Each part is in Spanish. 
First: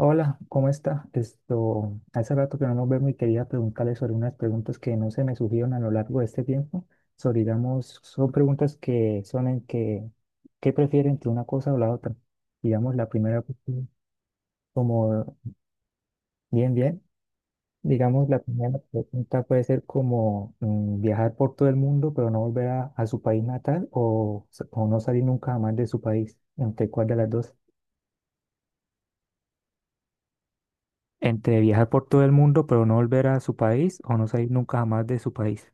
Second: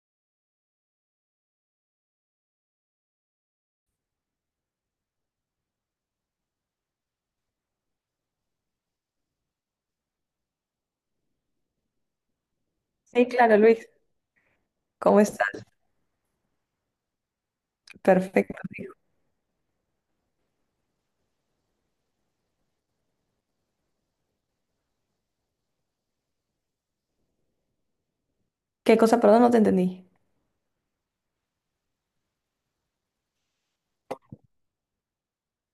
Hola, ¿cómo está? Esto, hace rato que no nos vemos y quería preguntarle sobre unas preguntas que no se me surgieron a lo largo de este tiempo. Sobre, digamos, son preguntas que son en que, ¿qué prefieren entre una cosa o la otra? Digamos, la Sí, primera, claro, pues, Luis. sí, ¿Cómo- como, bien, bien. Digamos, la primera pregunta puede ser como viajar por todo el mundo, pero no volver a su país natal o no salir nunca jamás de su país. ¿Entre cuál de las dos? ¿Qué cosa? Perdón, no te entendí. Entre viajar por todo el mundo pero no volver a su país o no salir nunca jamás de su país.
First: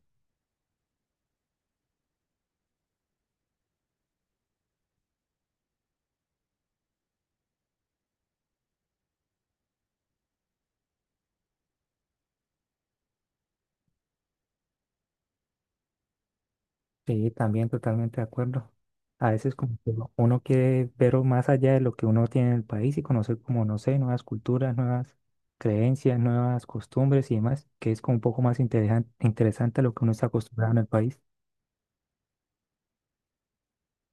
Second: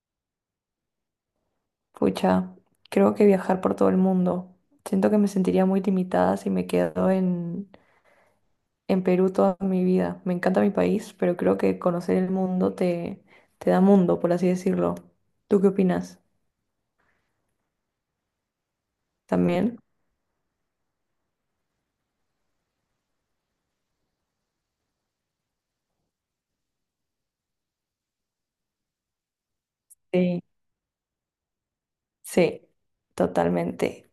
Pucha, creo que viajar por todo el mundo. Siento que me sentiría muy limitada si me quedo en Perú toda mi vida. Me encanta mi país, pero creo que conocer el mundo te, te da mundo, por así decirlo. ¿Tú qué opinas? Sí, también totalmente de acuerdo. A veces como ¿También? que uno quiere ver o más allá de lo que uno tiene en el país y conocer como, no sé, nuevas culturas, nuevas creencias, nuevas costumbres y demás, que es como un poco más interesante a lo que uno está Sí. acostumbrado en el país. Sí, totalmente.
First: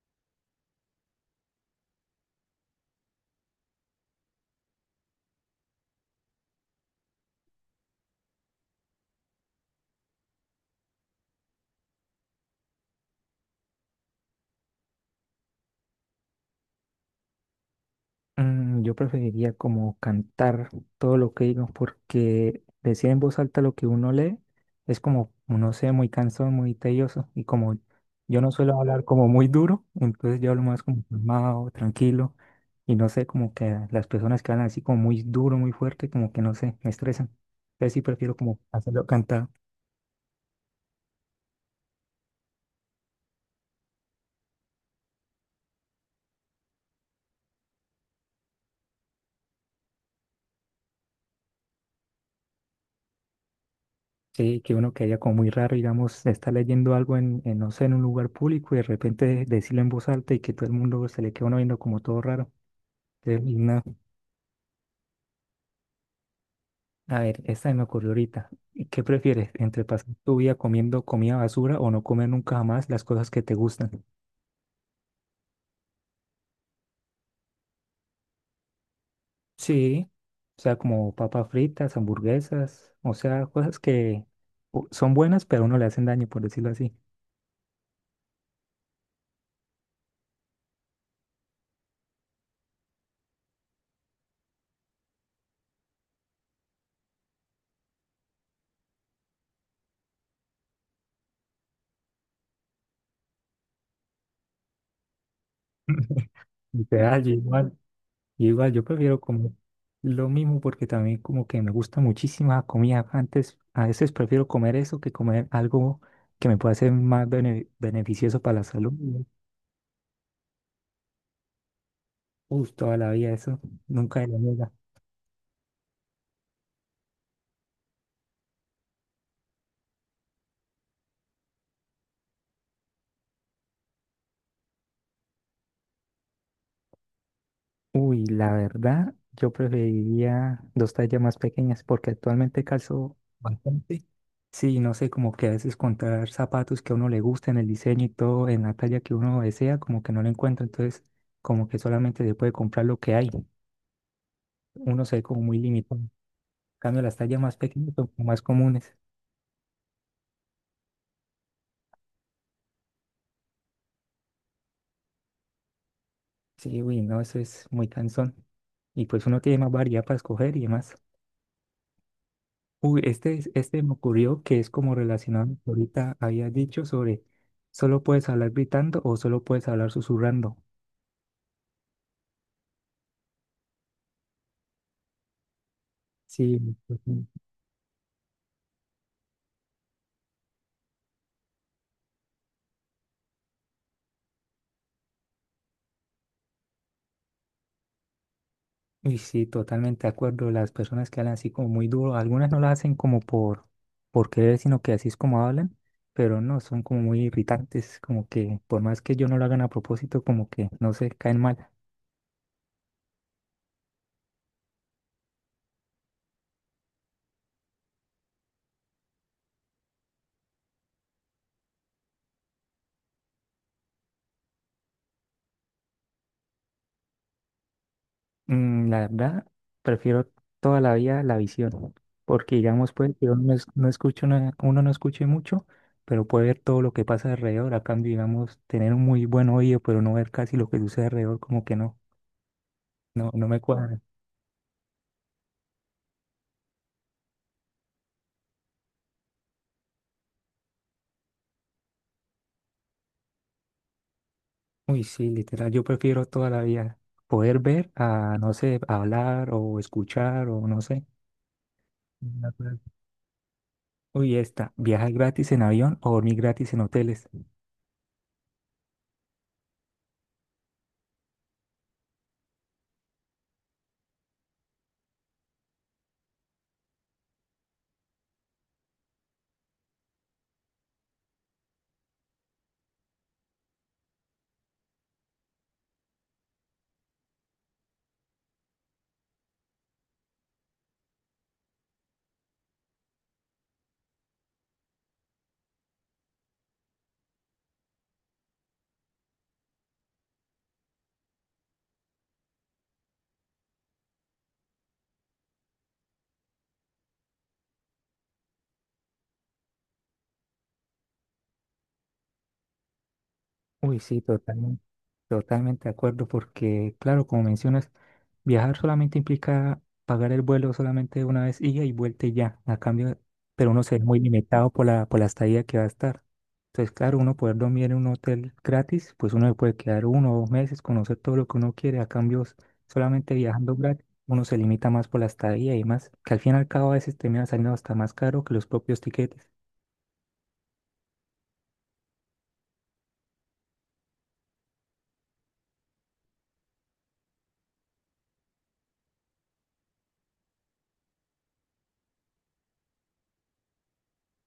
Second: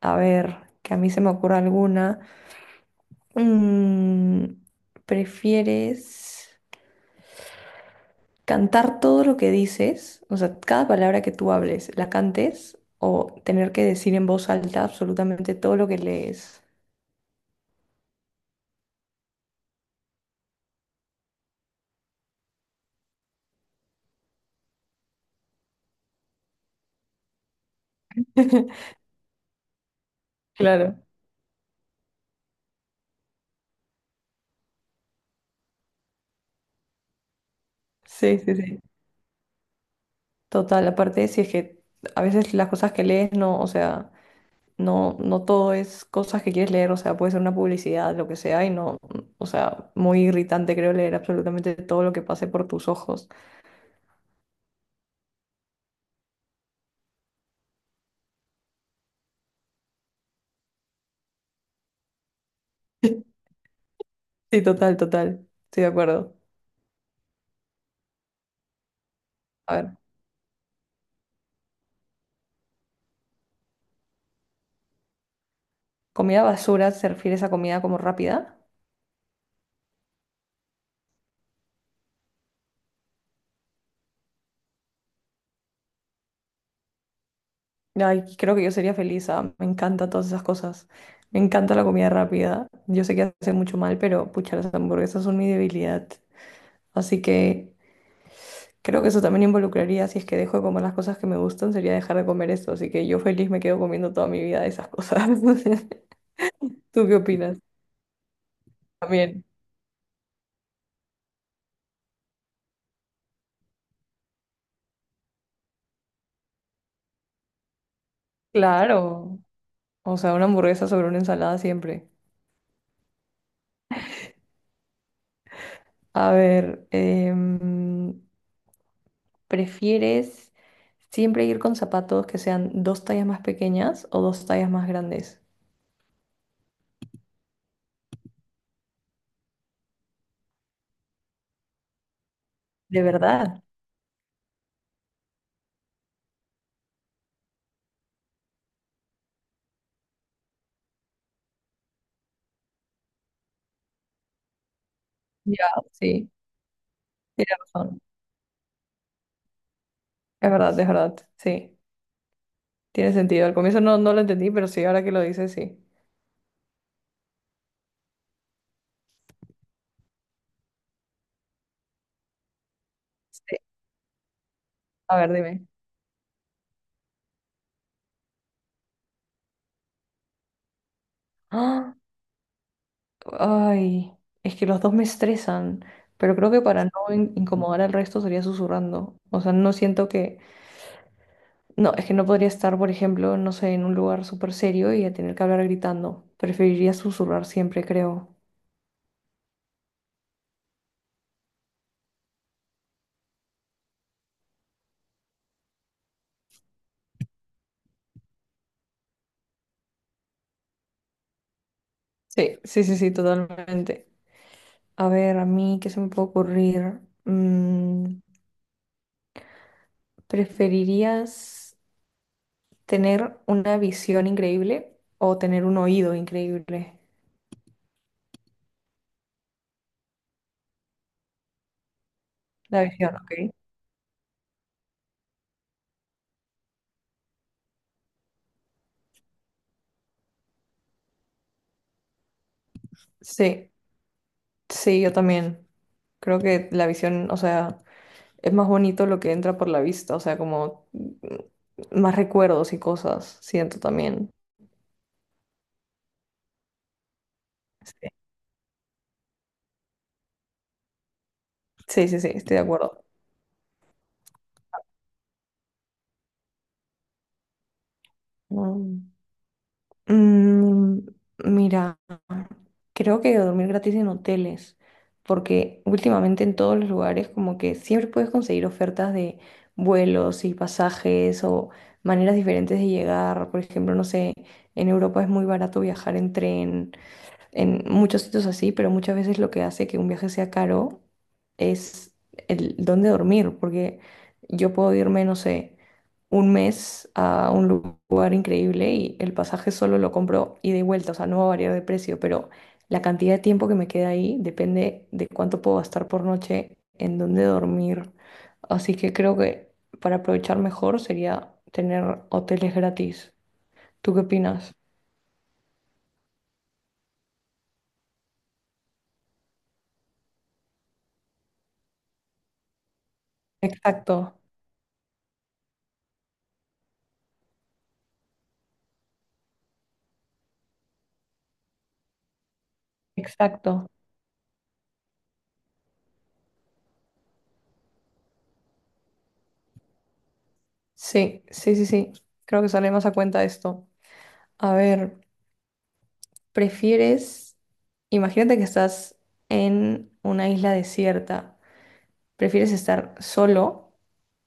A ver, que a mí se me ocurra alguna. Mm, ¿prefieres cantar todo lo que dices? O sea, cada palabra que tú hables, la cantes, o tener que decir en voz alta absolutamente todo lo que lees. Yo preferiría como cantar todo lo que digo, porque decir en voz alta lo que uno lee es como, no sé, muy cansón, muy tedioso. Y como yo no suelo hablar como muy duro, entonces yo hablo más Claro. como calmado, tranquilo. Y no sé, como que las personas que hablan así como muy duro, muy fuerte, como que no sé, me estresan. Entonces sí prefiero Sí, sí, como sí. hacerlo cantado. Total. Aparte, si es que a veces las cosas que lees no, o sea, no, no todo es cosas que quieres leer, o sea, puede ser una publicidad, lo que sea, y no, o sea, muy irritante creo leer absolutamente todo lo que pase por tus ojos. Sí, que uno que haya como muy raro, digamos, está leyendo algo en, no sé, en un lugar público y de repente decirlo en voz alta y que todo el mundo se le queda uno viendo como todo raro. Qué linda. Sí, total, total. Estoy de acuerdo. A ver, esta se me ocurrió ahorita. ¿Y qué prefieres? A ¿Entre ver, pasar tu vida comiendo comida basura o no comer nunca jamás las cosas que te gustan? comida basura, ¿se refiere a esa comida como rápida? Sí, o sea, como papas fritas, hamburguesas, o sea, cosas que son buenas, pero a uno le hacen daño, por decirlo así. Ay, creo que yo sería feliz. Ah, me encantan todas esas cosas. Me encanta la comida rápida. Yo sé que hace mucho mal, pero pucha, las hamburguesas son mi debilidad. Así que creo que eso también involucraría, si es que dejo de comer las cosas que me gustan, sería dejar de comer esto. Así que yo feliz me quedo comiendo toda mi vida esas cosas. ¿Tú qué Literal, yo opinas? igual, yo igual, yo prefiero También. comer lo mismo porque también como que me gusta muchísima comida. Antes, a veces prefiero comer eso que comer algo que me pueda ser más beneficioso para la salud. Claro. O sea, una hamburguesa sobre una ensalada siempre. Uy, toda la vida eso, nunca de la niega. A ver, ¿prefieres siempre ir con zapatos que sean dos tallas más pequeñas o dos tallas más grandes? Uy, la verdad, yo preferiría dos tallas más pequeñas porque actualmente ¿De calzo verdad? bastante. Sí, no sé, como que a veces encontrar zapatos que a uno le gusten, el diseño y todo, en la talla que uno desea, como que no lo encuentra, entonces como que solamente se puede comprar lo que hay. Uno se ve como muy Ya, limitado. En sí, cambio, las tallas tienes más pequeñas razón. son como más comunes. Es verdad, es verdad. Sí, tiene sentido. Al comienzo no, no lo entendí, pero sí, ahora que lo dices, sí. Sí, uy, no, eso es muy cansón. Y pues uno tiene más variedad para escoger y demás. Uy, este, Sí. este me ocurrió que es como A ver, relacionado a lo dime. que ahorita había dicho sobre solo puedes hablar gritando o solo puedes hablar susurrando. ¡Ah! Ay, es que los dos me estresan, pero creo Sí, que para no ujú. Incomodar al resto sería susurrando. O sea, no siento que... No, es que no podría estar, por ejemplo, no sé, en un lugar súper serio y a tener que hablar gritando. Preferiría susurrar siempre, creo. Y sí, totalmente de acuerdo. Las personas que hablan así como muy duro, algunas no lo hacen como por querer, sino que así es como hablan, pero no, son como muy irritantes, como que por más que yo no lo hagan a propósito, como que no se caen mal. Sí, sí, sí, sí, totalmente. A ver, a mí, ¿qué se me puede ocurrir? Mm, ¿Preferirías tener una visión increíble o tener un oído increíble? La verdad, prefiero toda la vida la visión, porque La digamos, pues, visión, yo ok. no, no escucho uno no escuche mucho, pero puede ver todo lo que pasa alrededor. A cambio, digamos, tener un muy buen oído, pero no ver casi lo que sucede alrededor, como que no, no, no me Sí, cuadra. sí, yo también. Creo que la visión, o sea, es más bonito lo que entra por la vista, o sea, como más recuerdos y cosas, siento también. Uy, sí, literal, yo prefiero toda la vida poder ver Sí, a, no sé, hablar o escuchar o no sé. sí, sí, sí, De estoy de acuerdo. acuerdo. Uy, esta, viajar gratis en avión o dormir gratis en hoteles. Mm. Mm, mira, creo que dormir gratis en hoteles, porque últimamente en todos los lugares como que siempre puedes conseguir ofertas de vuelos y pasajes o maneras diferentes de llegar. Por ejemplo, no sé, en Europa es muy barato viajar en tren en muchos sitios así, pero muchas veces lo que hace que un viaje sea caro es el dónde dormir, porque yo puedo irme, no sé, un mes a un lugar increíble y el pasaje solo lo compro ida y vuelta, o sea, no va a variar de precio, pero la cantidad de tiempo que me queda ahí depende de cuánto puedo gastar por noche en dónde dormir. Así que creo que para aprovechar mejor sería tener hoteles gratis. Uy, ¿Tú qué sí, opinas? total. Totalmente de acuerdo, porque claro, como mencionas, viajar solamente implica pagar el vuelo solamente una vez ida y vuelta y ya. A cambio, pero uno se ve Exacto, muy limitado por la estadía que va a estar. Entonces, claro, uno poder dormir en un hotel gratis, pues uno se puede quedar uno o dos meses, conocer todo lo que uno quiere. A cambio, solamente viajando exacto. gratis, uno se limita más por la estadía y más, que al fin y al cabo a veces termina saliendo hasta más caro que los propios tiquetes. Sí, sí, sí, sí. Creo que sale más a cuenta esto. A ver, ¿prefieres, imagínate que estás en una isla desierta, ¿prefieres estar solo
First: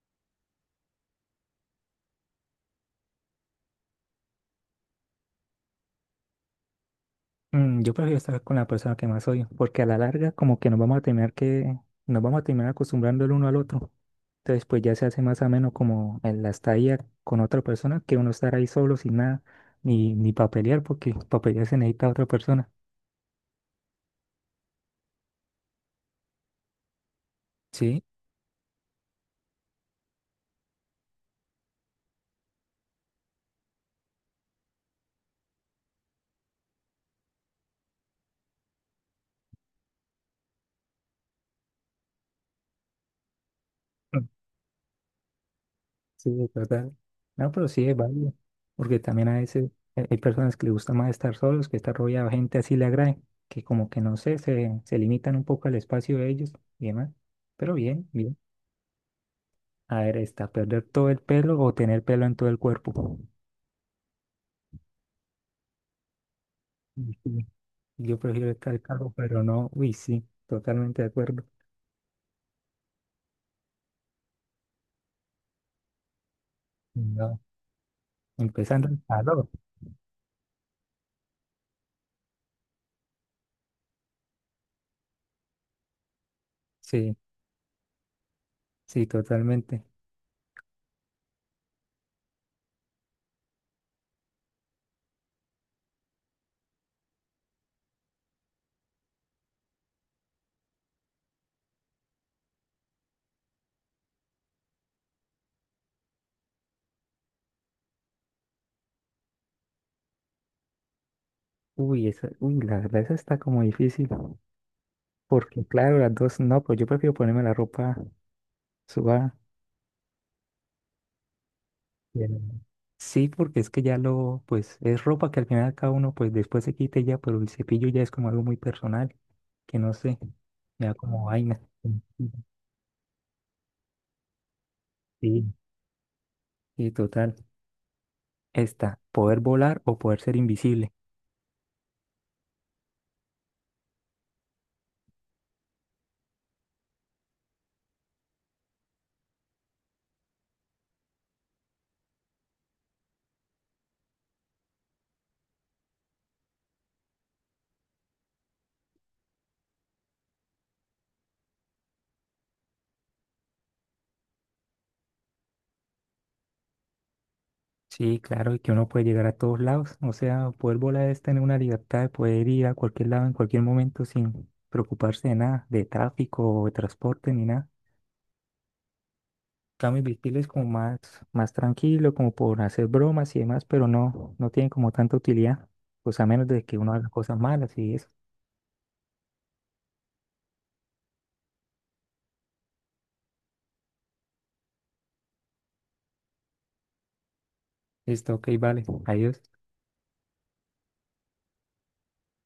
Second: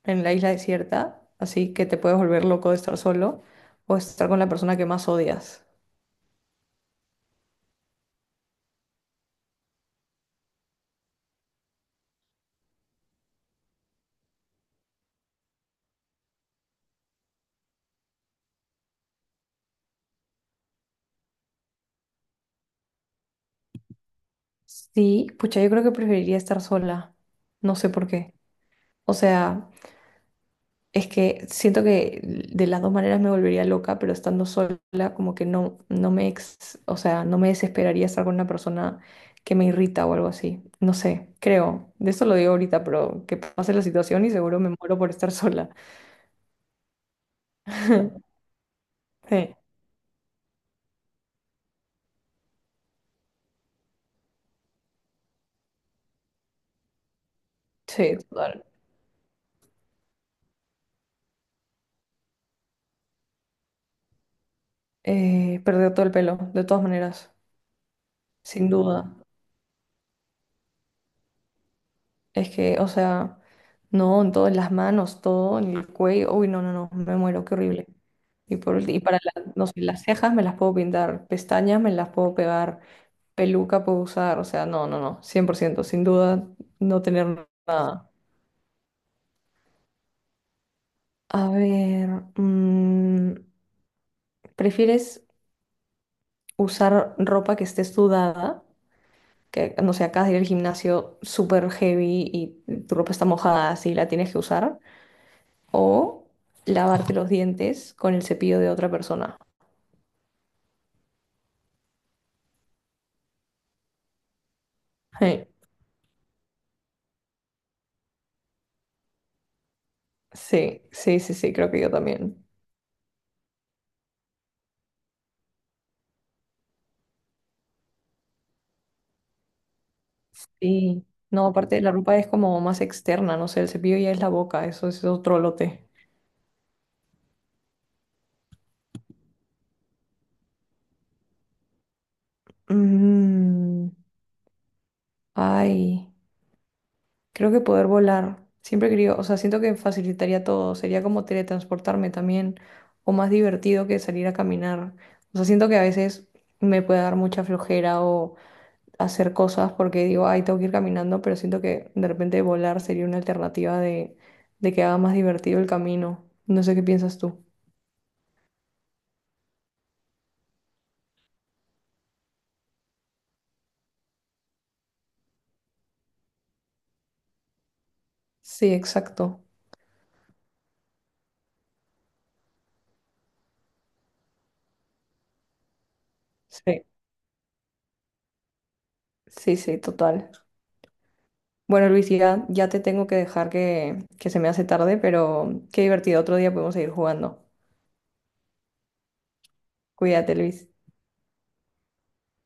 en la isla desierta, así que te puedes volver loco de estar solo, o estar con la persona que más odias? Yo prefiero estar con la persona que más odio, porque a la larga como que nos vamos a terminar que nos vamos a terminar acostumbrando el uno al otro. Entonces pues ya se hace más ameno como en la estadía con otra persona que uno estar ahí solo sin nada, ni para pelear, porque para pelear se necesita otra persona. Sí, pucha, yo creo que preferiría estar sola. No sé Sí, por qué. O sea, es que siento que de las dos maneras me volvería loca, pero estando sola como que no, no me o sea, no me desesperaría estar con una persona que me irrita o algo así. No sé, creo. De eso lo digo ahorita, pero que pase la situación mm, y seguro me muero por estar sola. sí, es verdad. No, pero sí es válido, porque también a Sí, veces hay personas que les gusta más estar solos, que estar rodeado de gente así le agrade, que como que no sé, se limitan un poco al espacio de ellos y demás. Pero bien, sí, bien. total. A ver, está, perder todo el pelo o tener pelo en todo el cuerpo. Perder todo el pelo, de todas Uy, maneras, sí, yo prefiero sin estar duda. calvo, pero no, uy, sí, totalmente de acuerdo. Es que, o sea, no, en todas las manos, todo, en el cuello. Uy, no, no, no, me No. muero, qué horrible. Y, por, Empezando el y para calor. No sé, las cejas me las puedo pintar, pestañas me las puedo pegar, peluca puedo usar, o sea, no, no, no, 100% sin duda no Sí, tener nada. sí, totalmente. A ver, mm, ¿prefieres usar ropa que esté sudada? Que, no sé, acabas de ir al gimnasio súper heavy y tu ropa está mojada, así la tienes que usar. O lavarte los dientes con el cepillo de otra persona. Uy, esa, uy, la verdad, esa está como difícil. Sí, Porque, claro, las dos, no, pues yo prefiero ponerme la ropa sudada. sí, sí, sí, sí, creo que yo Pero- también. Sí, porque es que ya lo, pues, es ropa que al final cada uno, pues, después se quite ya, pero el cepillo ya es como algo muy personal, que no sé, me da Sí. como No, vaina. aparte la ropa es como más externa, no sé, el cepillo ya es la boca, eso es otro Sí, lote. y total, está, poder volar o poder ser invisible. Mm, ay, creo que poder volar. Siempre he querido, o sea, siento que facilitaría todo, sería como teletransportarme también, o más divertido que salir a caminar. O sea, siento que a veces me puede dar mucha flojera o hacer cosas porque digo, ay, tengo que ir caminando, pero siento que de repente volar sería una alternativa de que haga más divertido el camino. No sé qué piensas tú. Sí, claro, y que uno puede llegar a todos lados. O sea, poder volar es tener una libertad de poder ir a cualquier lado en cualquier momento sin preocuparse de nada, de tráfico o de transporte ni nada. Sí, exacto. Cambio invisible es como más tranquilo, como por hacer bromas y demás, pero no, no tiene como tanta utilidad, pues a menos de que Sí, uno haga cosas malas y eso. sí, sí, total. Bueno, Luis, ya, ya te tengo que dejar que se me hace tarde, pero qué divertido. Otro día podemos seguir jugando. Listo, ok, vale, adiós. Cuídate, Luis.